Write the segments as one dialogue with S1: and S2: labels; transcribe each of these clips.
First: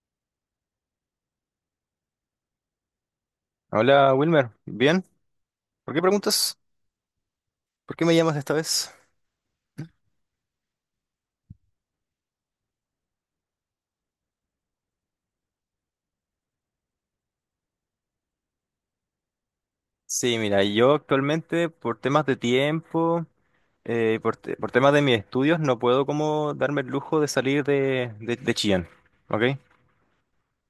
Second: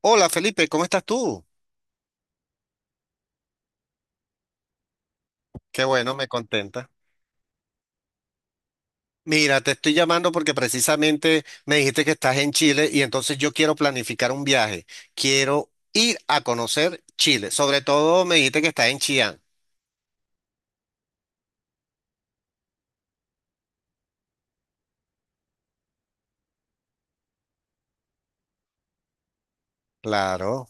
S1: Hola Felipe, ¿cómo estás tú?
S2: Hola Wilmer, ¿bien?
S1: Qué
S2: ¿Por qué
S1: bueno, me
S2: preguntas?
S1: contenta.
S2: ¿Por qué me llamas esta vez?
S1: Mira, te estoy llamando porque precisamente me dijiste que estás en Chile y entonces yo quiero planificar un viaje. Quiero ir a conocer Chile. Sobre todo me dijiste que estás en Chillán.
S2: Sí, mira, yo actualmente por temas de tiempo, por temas de mis estudios, no puedo como darme el lujo de salir de Chillán, ¿ok?
S1: Claro.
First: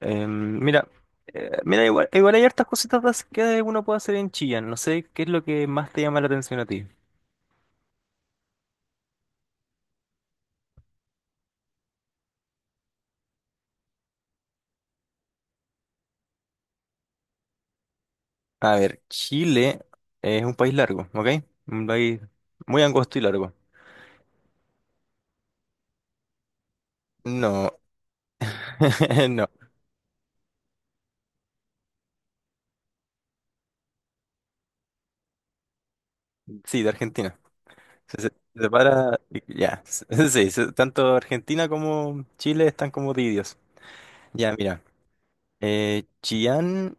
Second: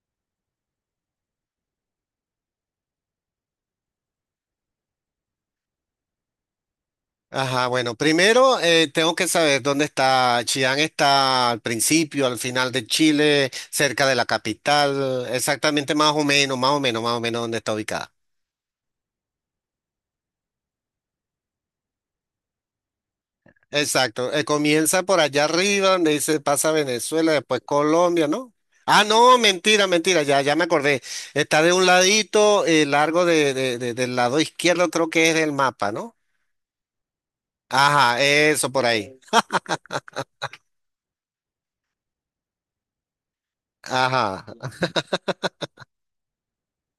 S2: Em, mira, mira, igual hay hartas cositas más que uno puede hacer en Chillán, no sé qué es lo que más te llama la atención a ti.
S1: Ajá, bueno, primero tengo que saber dónde está Chillán. ¿Está al principio, al final de Chile, cerca de la capital? Exactamente más o menos, dónde está ubicada.
S2: A ver, Chile es un país largo, ¿ok? Un país muy angosto y largo.
S1: Exacto, comienza por allá arriba, donde dice pasa Venezuela, después
S2: No,
S1: Colombia, ¿no? Ah, no,
S2: no,
S1: mentira, ya me acordé. Está de un ladito, largo del lado izquierdo, creo que es el mapa, ¿no?
S2: sí, de Argentina.
S1: Ajá,
S2: Se
S1: eso por ahí.
S2: separa, ya, sí, se- tanto Argentina como Chile están como divididos.
S1: Ajá.
S2: Ya, mira, Chillán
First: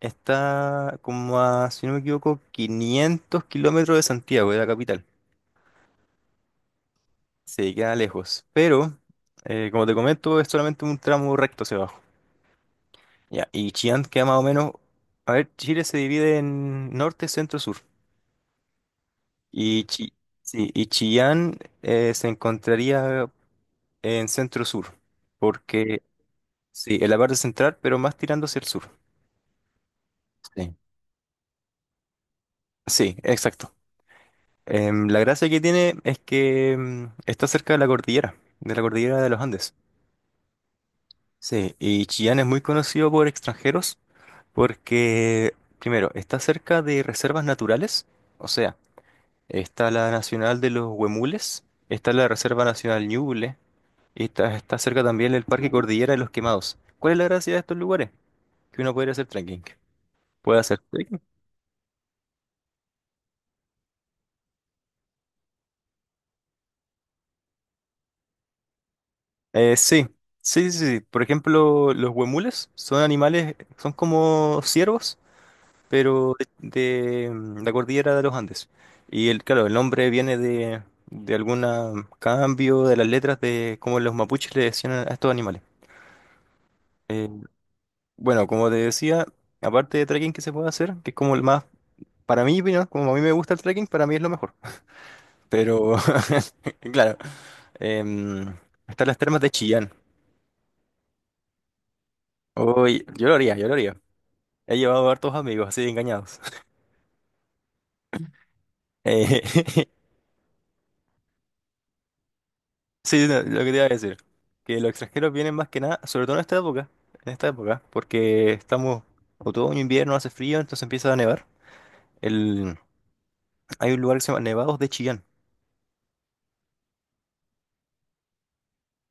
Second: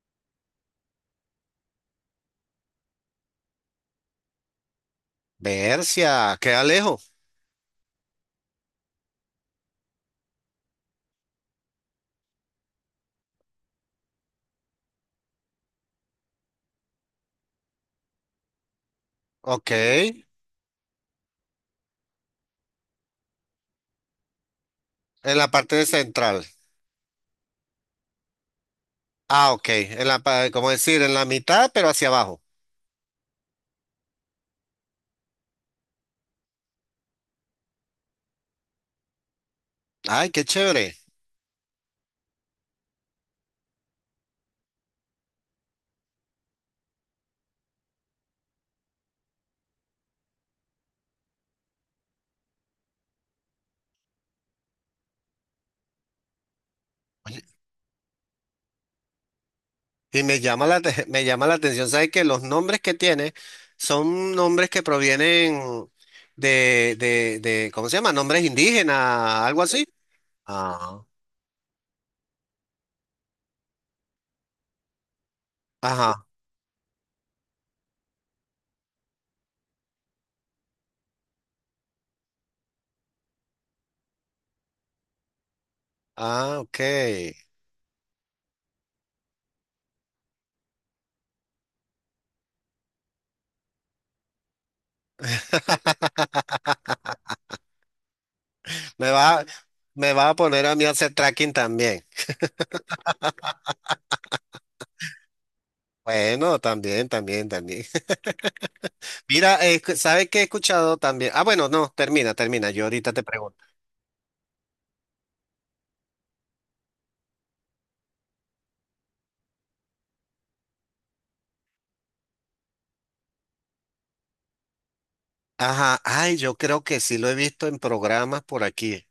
S2: está como a, si no me equivoco, 500 kilómetros de Santiago, de la capital.
S1: Bercia, queda lejos.
S2: Se queda lejos, pero, como te comento, es solamente un tramo recto hacia abajo. Ya, y Chillán queda más o menos, a ver, Chile se divide en norte, centro, sur.
S1: Ok,
S2: Y, Chi-
S1: en
S2: sí, y Chillán se encontraría en centro-sur.
S1: la parte de
S2: Porque
S1: central.
S2: sí, en la parte central, pero más tirando hacia el sur.
S1: Ah, ok, en la, como
S2: Sí.
S1: decir, en la mitad, pero hacia abajo.
S2: Sí, exacto. La gracia que tiene es que está cerca de la cordillera, de la cordillera de los Andes.
S1: Ay, qué chévere.
S2: Sí, y Chillán es muy conocido por extranjeros porque, primero, está cerca de reservas naturales, o sea, está la Nacional de los Huemules, está la Reserva Nacional Ñuble, está cerca también el Parque Cordillera de los Quemados. ¿Cuál es la gracia de estos lugares? Que uno puede ir a hacer trekking.
S1: Y me
S2: Puede
S1: llama
S2: hacer
S1: la, te-
S2: trekking.
S1: me llama la atención, ¿sabes? Que los nombres que tiene son nombres que provienen de, ¿cómo se llama? Nombres indígenas, algo así.
S2: Sí, sí.
S1: Ah.
S2: Por ejemplo, los huemules son animales, son como ciervos,
S1: Ajá.
S2: pero de la cordillera de los Andes. Y el, claro, el nombre viene de algún cambio de las letras de cómo los mapuches le decían a estos animales.
S1: Ah, ok.
S2: Eh, bueno, como te decía, aparte de trekking que se puede hacer, que es como el más, para mí, ¿no?, como a mí me gusta el trekking, para mí es lo mejor. Pero, claro, em, están
S1: Me
S2: las termas
S1: va,
S2: de Chillán.
S1: me va a poner a mí a hacer tracking también.
S2: Uy, yo lo haría. He llevado hartos amigos así engañados.
S1: Bueno, también.
S2: Eh,
S1: Mira, ¿sabes qué he escuchado también? Ah, bueno, no, termina. Yo ahorita te
S2: sí, no, lo
S1: pregunto.
S2: que te iba a decir, que los extranjeros vienen más que nada, sobre todo en esta época, porque estamos otoño, invierno, hace frío, entonces empieza a nevar. El, hay un lugar que se llama Nevados de Chillán,
S1: Ajá. Ay, yo creo que sí lo he visto en programas por aquí.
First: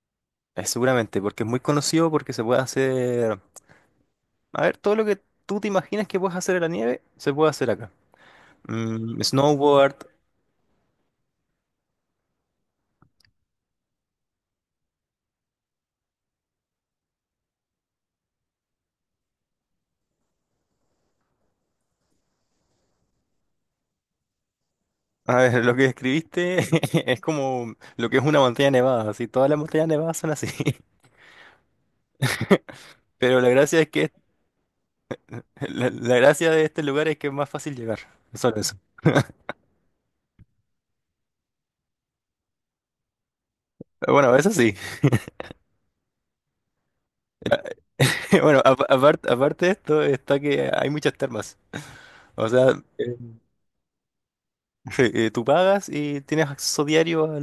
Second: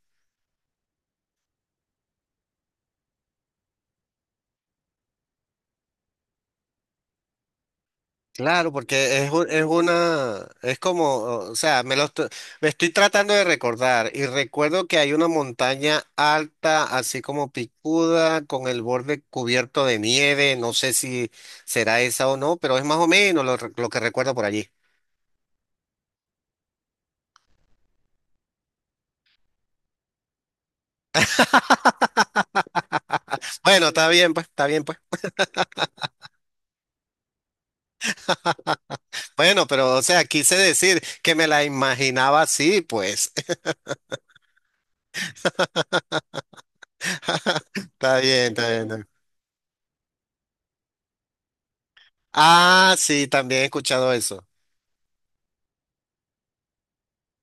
S2: seguramente, porque es muy conocido porque se puede hacer, a ver, todo lo que tú te imaginas que puedes hacer en la nieve, se puede hacer acá.
S1: Claro,
S2: Mm,
S1: porque es, es
S2: snowboard,
S1: una, es como, o sea, me estoy tratando de recordar y recuerdo que hay una montaña alta, así como picuda, con el borde cubierto de nieve, no sé si será esa o no, pero es más o menos lo que recuerdo por allí.
S2: a ver, lo que describiste es como lo que es una montaña nevada, así, todas las montañas nevadas son así. Pero la gracia
S1: Bueno,
S2: es
S1: está
S2: que
S1: bien, pues, está bien, pues.
S2: la gracia de este lugar es que es más fácil llegar. Solo eso.
S1: Bueno, pero, o sea, quise decir que me la imaginaba así, pues.
S2: Bueno, eso sí.
S1: Está bien,
S2: Bueno,
S1: está bien.
S2: aparte de esto, está que hay muchas termas. O sea,
S1: Ah,
S2: eh,
S1: sí, también he escuchado eso.
S2: sí, tú pagas y tienes acceso diario a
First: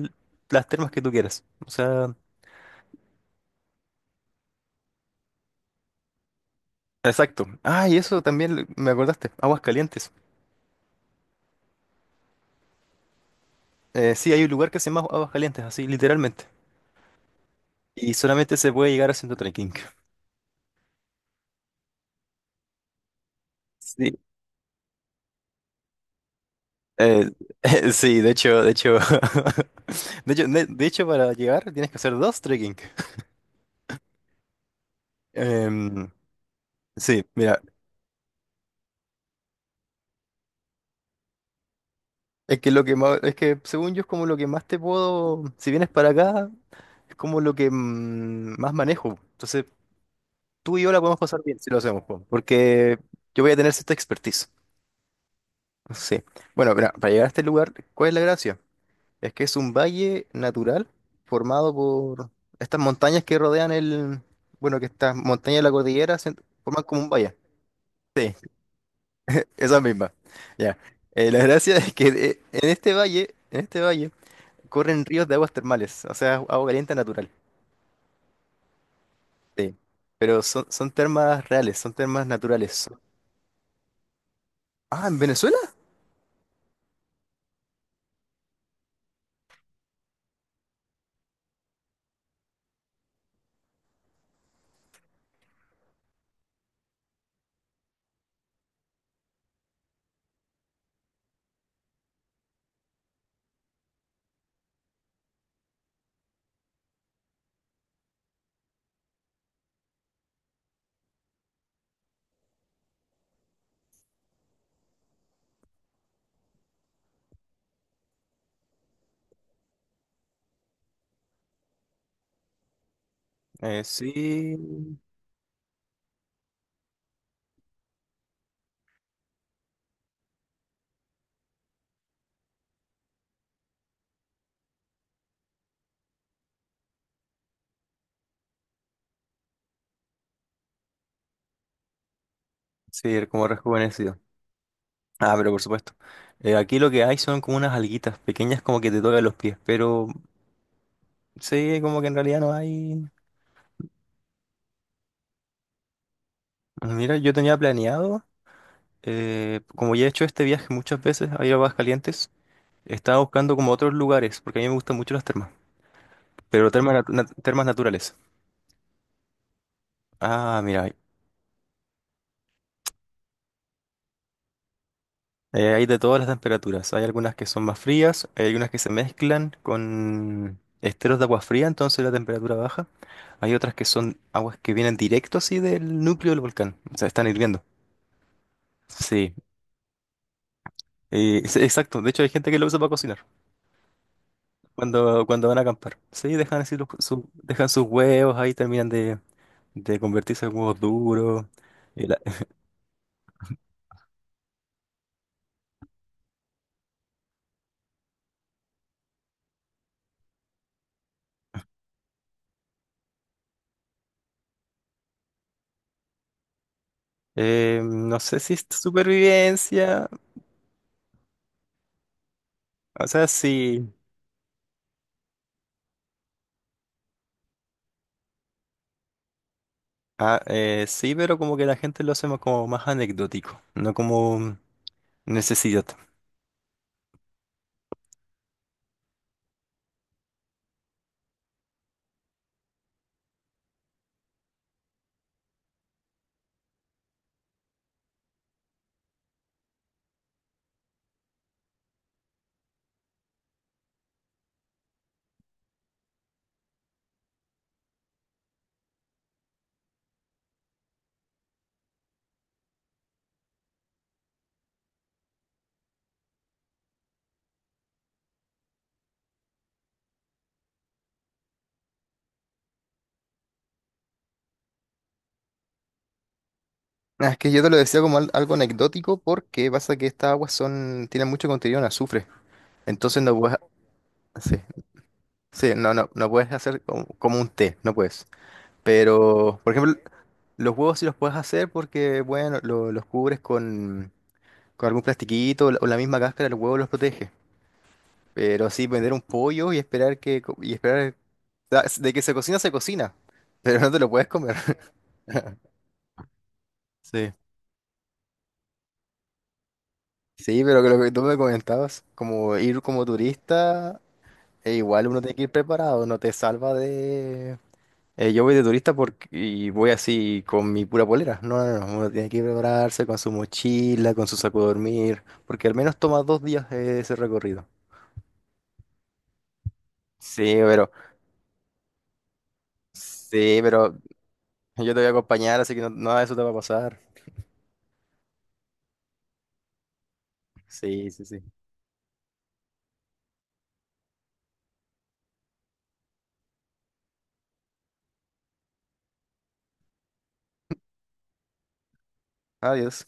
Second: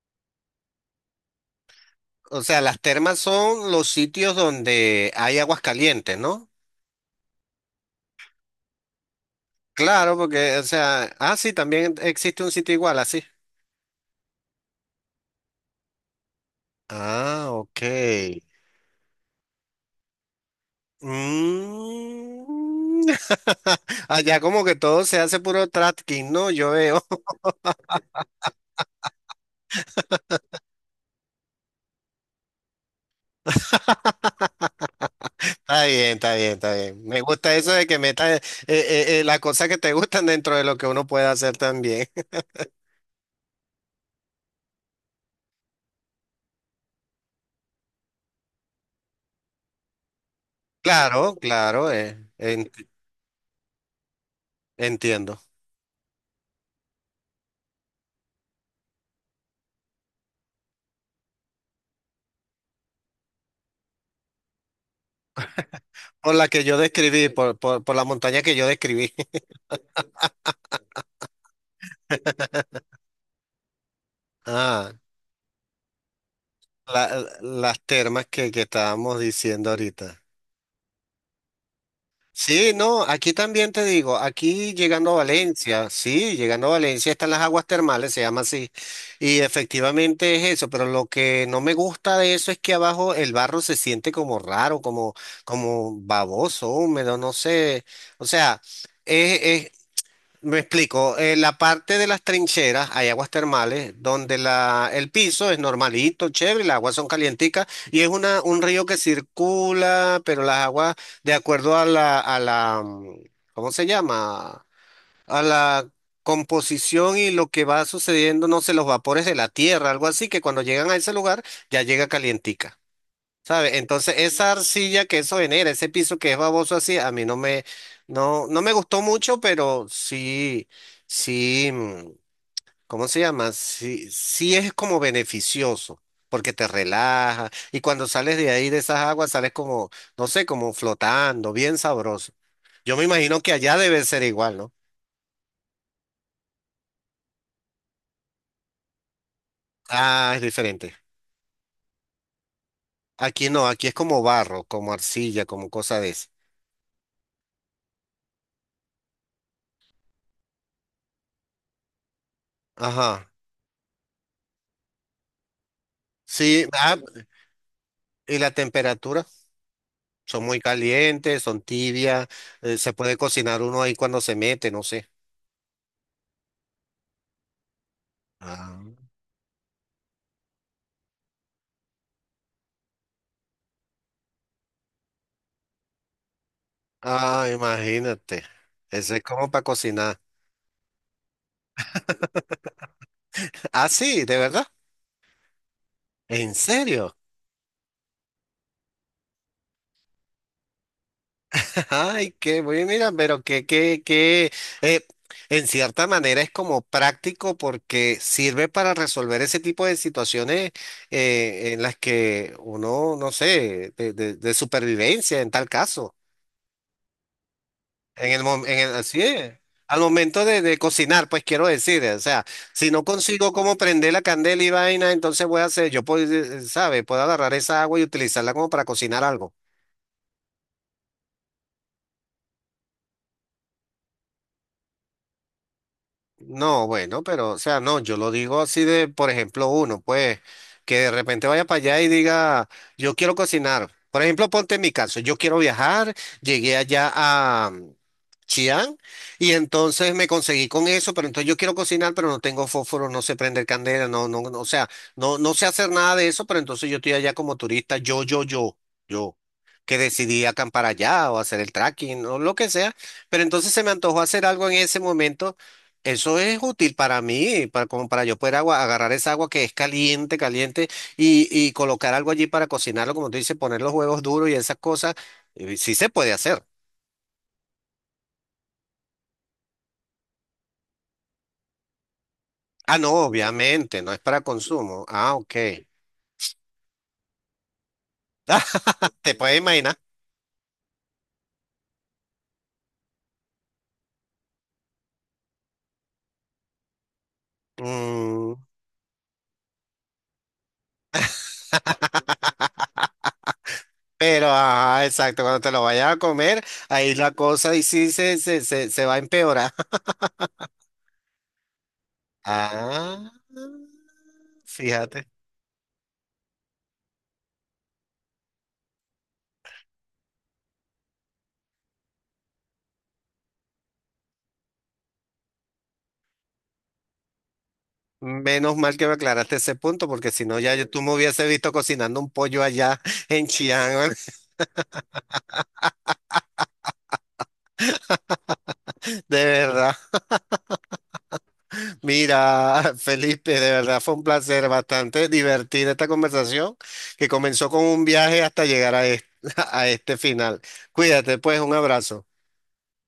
S2: las termas que tú quieras. O sea,
S1: O sea, las termas son los sitios donde hay aguas calientes, ¿no?
S2: exacto. Ah, y eso también me acordaste. Aguas calientes.
S1: Claro, porque, o sea, ah, sí, también existe un sitio igual, así.
S2: Sí, hay un lugar que se llama Aguas Calientes, así, literalmente.
S1: Ah, ok.
S2: Y solamente se puede llegar haciendo trekking.
S1: Mm.
S2: Sí.
S1: Allá como que todo se hace puro tracking, ¿no? Yo veo.
S2: Eh, sí, de hecho, para llegar tienes que hacer dos trekking.
S1: Está
S2: Em,
S1: bien, está bien. Me
S2: sí,
S1: gusta
S2: mira,
S1: eso de que metas las cosas que te gustan dentro de lo que uno puede hacer también.
S2: es que lo que más, es que según yo es como lo que más te puedo, si vienes para acá, es como lo que más manejo. Entonces, tú y yo la podemos
S1: Claro,
S2: pasar bien si lo hacemos, po, porque yo voy a tener cierta expertise.
S1: entiendo.
S2: Sí. Bueno, mira, para llegar a este lugar, ¿cuál es la gracia? Es que es un valle natural formado por estas montañas que rodean bueno, que estas montañas de la cordillera se
S1: Por la que yo
S2: forman como un
S1: describí,
S2: valle.
S1: por la
S2: Sí,
S1: montaña que yo describí.
S2: esa misma. Ya. La gracia es que en este valle,
S1: Ah.
S2: corren ríos de aguas termales, o sea, agua caliente
S1: la-
S2: natural.
S1: las termas que estábamos diciendo
S2: Sí.
S1: ahorita.
S2: Pero son, son termas reales, son termas
S1: Sí,
S2: naturales.
S1: no, aquí también te digo, aquí
S2: Ah,
S1: llegando a
S2: ¿en Venezuela?
S1: Valencia, sí, llegando a Valencia están las aguas termales, se llama así, y efectivamente es eso, pero lo que no me gusta de eso es que abajo el barro se siente como raro, como, como baboso, húmedo, no sé, o sea, me explico, en la parte de las trincheras hay aguas termales donde la, el piso es normalito, chévere, las aguas son calienticas y es una, un río que circula, pero las aguas, de acuerdo ¿cómo se llama? A la composición y lo que va sucediendo, no sé, los vapores de la tierra, algo así, que cuando llegan a ese lugar ya llega calientica. ¿Sabe? Entonces, esa
S2: Sí,
S1: arcilla que eso genera, ese piso que es baboso así, a mí no me, no, no me gustó mucho, pero sí, sí, ¿cómo se llama? Sí, sí es como beneficioso, porque te relaja, y cuando sales de ahí, de esas aguas, sales como, no sé, como flotando, bien sabroso. Yo me
S2: sí,
S1: imagino
S2: como
S1: que allá debe
S2: rejuvenecido.
S1: ser igual, ¿no?
S2: Ah, pero por supuesto. Aquí lo que hay son como unas alguitas pequeñas como que te tocan los pies, pero
S1: Ah, es diferente.
S2: sí, como que en realidad no hay...
S1: Aquí no, aquí es como barro, como arcilla, como cosa de esa.
S2: Mira, yo tenía planeado, como ya he hecho este viaje muchas veces a ir a Aguascalientes, estaba
S1: Ajá.
S2: buscando como otros lugares, porque a mí me gustan mucho las termas,
S1: Sí,
S2: pero termas,
S1: ah,
S2: termas naturales.
S1: y la temperatura. Son muy
S2: Ah, mira,
S1: calientes, son tibias, se puede cocinar uno ahí cuando se mete, no sé.
S2: hay de todas las temperaturas. Hay algunas que son más frías, hay algunas
S1: Ah,
S2: que se mezclan con esteros de agua fría, entonces la temperatura baja. Hay otras que son aguas que vienen directo así del núcleo del volcán, o sea, están
S1: Ah,
S2: hirviendo.
S1: imagínate. Ese es
S2: Sí,
S1: como para cocinar.
S2: exacto. De hecho, hay gente que lo usa para cocinar.
S1: Ah, sí, de verdad.
S2: Cuando van a acampar. Sí,
S1: ¿En
S2: dejan así
S1: serio?
S2: dejan sus huevos ahí, terminan de convertirse en huevos duros. Y la-
S1: Ay, qué bueno, mira, pero eh, en cierta manera es como práctico porque sirve para resolver ese tipo de situaciones en las que uno, no sé, de supervivencia en tal caso.
S2: no
S1: En
S2: sé
S1: el,
S2: si
S1: mom-
S2: es
S1: en el, sí, al
S2: supervivencia.
S1: momento de cocinar, pues quiero decir, o sea, si no
S2: O sea,
S1: consigo cómo
S2: sí.
S1: prender la candela y vaina, entonces voy a hacer, yo puedo, ¿sabe? Puedo agarrar esa agua y utilizarla como para cocinar algo.
S2: Ah, sí, pero como que la gente lo hace como más anecdótico, no como necesidad.
S1: No, bueno, pero, o sea, no, yo lo digo así de, por ejemplo, uno, pues, que de repente vaya para allá y diga, yo quiero cocinar. Por ejemplo, ponte en mi caso, yo quiero viajar, llegué allá a Chiang y entonces me conseguí con eso, pero entonces yo quiero cocinar, pero no tengo fósforo, no sé prender candela, no, no, no, o sea, no, no sé hacer nada de eso, pero entonces yo estoy allá como turista, yo, que decidí acampar allá o hacer el trekking o lo que sea, pero entonces se me antojó hacer algo en ese momento eso es útil para mí, para, como para yo poder agarrar esa agua que es caliente, caliente, y colocar algo allí para cocinarlo, como tú dices, poner los huevos duros y esas cosas. Sí se puede hacer.
S2: Ah, es que yo te lo decía como algo anecdótico porque pasa que estas aguas son, tienen mucho contenido en azufre.
S1: Ah, no,
S2: Entonces no puedes,
S1: obviamente, no es para
S2: sí,
S1: consumo. Ah, ok.
S2: sí, no, no, no puedes hacer como, como un té, no puedes.
S1: Ah, te puedes
S2: Pero, por ejemplo,
S1: imaginar.
S2: los huevos sí los puedes hacer porque, bueno, los cubres con algún plastiquito o la misma cáscara, los huevos los protege.
S1: Mm,
S2: Pero sí, vender un pollo y esperar que, de que se cocina, pero no te lo puedes
S1: pero,
S2: comer.
S1: ajá, exacto, cuando te lo vayas a comer, ahí la
S2: Sí.
S1: cosa y sí se va a empeorar.
S2: Sí, pero que lo que tú me comentabas, como ir como
S1: Ah,
S2: turista, e igual uno
S1: fíjate.
S2: tiene que ir preparado, no te salva de, eh, yo voy de turista porque, y voy así con mi pura polera. No, no, no. Uno tiene que prepararse con su mochila, con su saco de dormir, porque al menos toma 2 días ese recorrido.
S1: Menos mal que me aclaraste ese punto, porque si
S2: Sí,
S1: no,
S2: pero,
S1: tú me hubiese visto cocinando un pollo allá en
S2: sí, pero
S1: Chiang.
S2: yo te voy a acompañar, así que no- nada de eso te va a pasar.
S1: De verdad.
S2: Sí, sí, sí.
S1: Mira, Felipe, de verdad fue un placer bastante divertida esta conversación que comenzó con un viaje hasta llegar a este, a este final. Cuídate, pues, un abrazo.
S2: Adiós.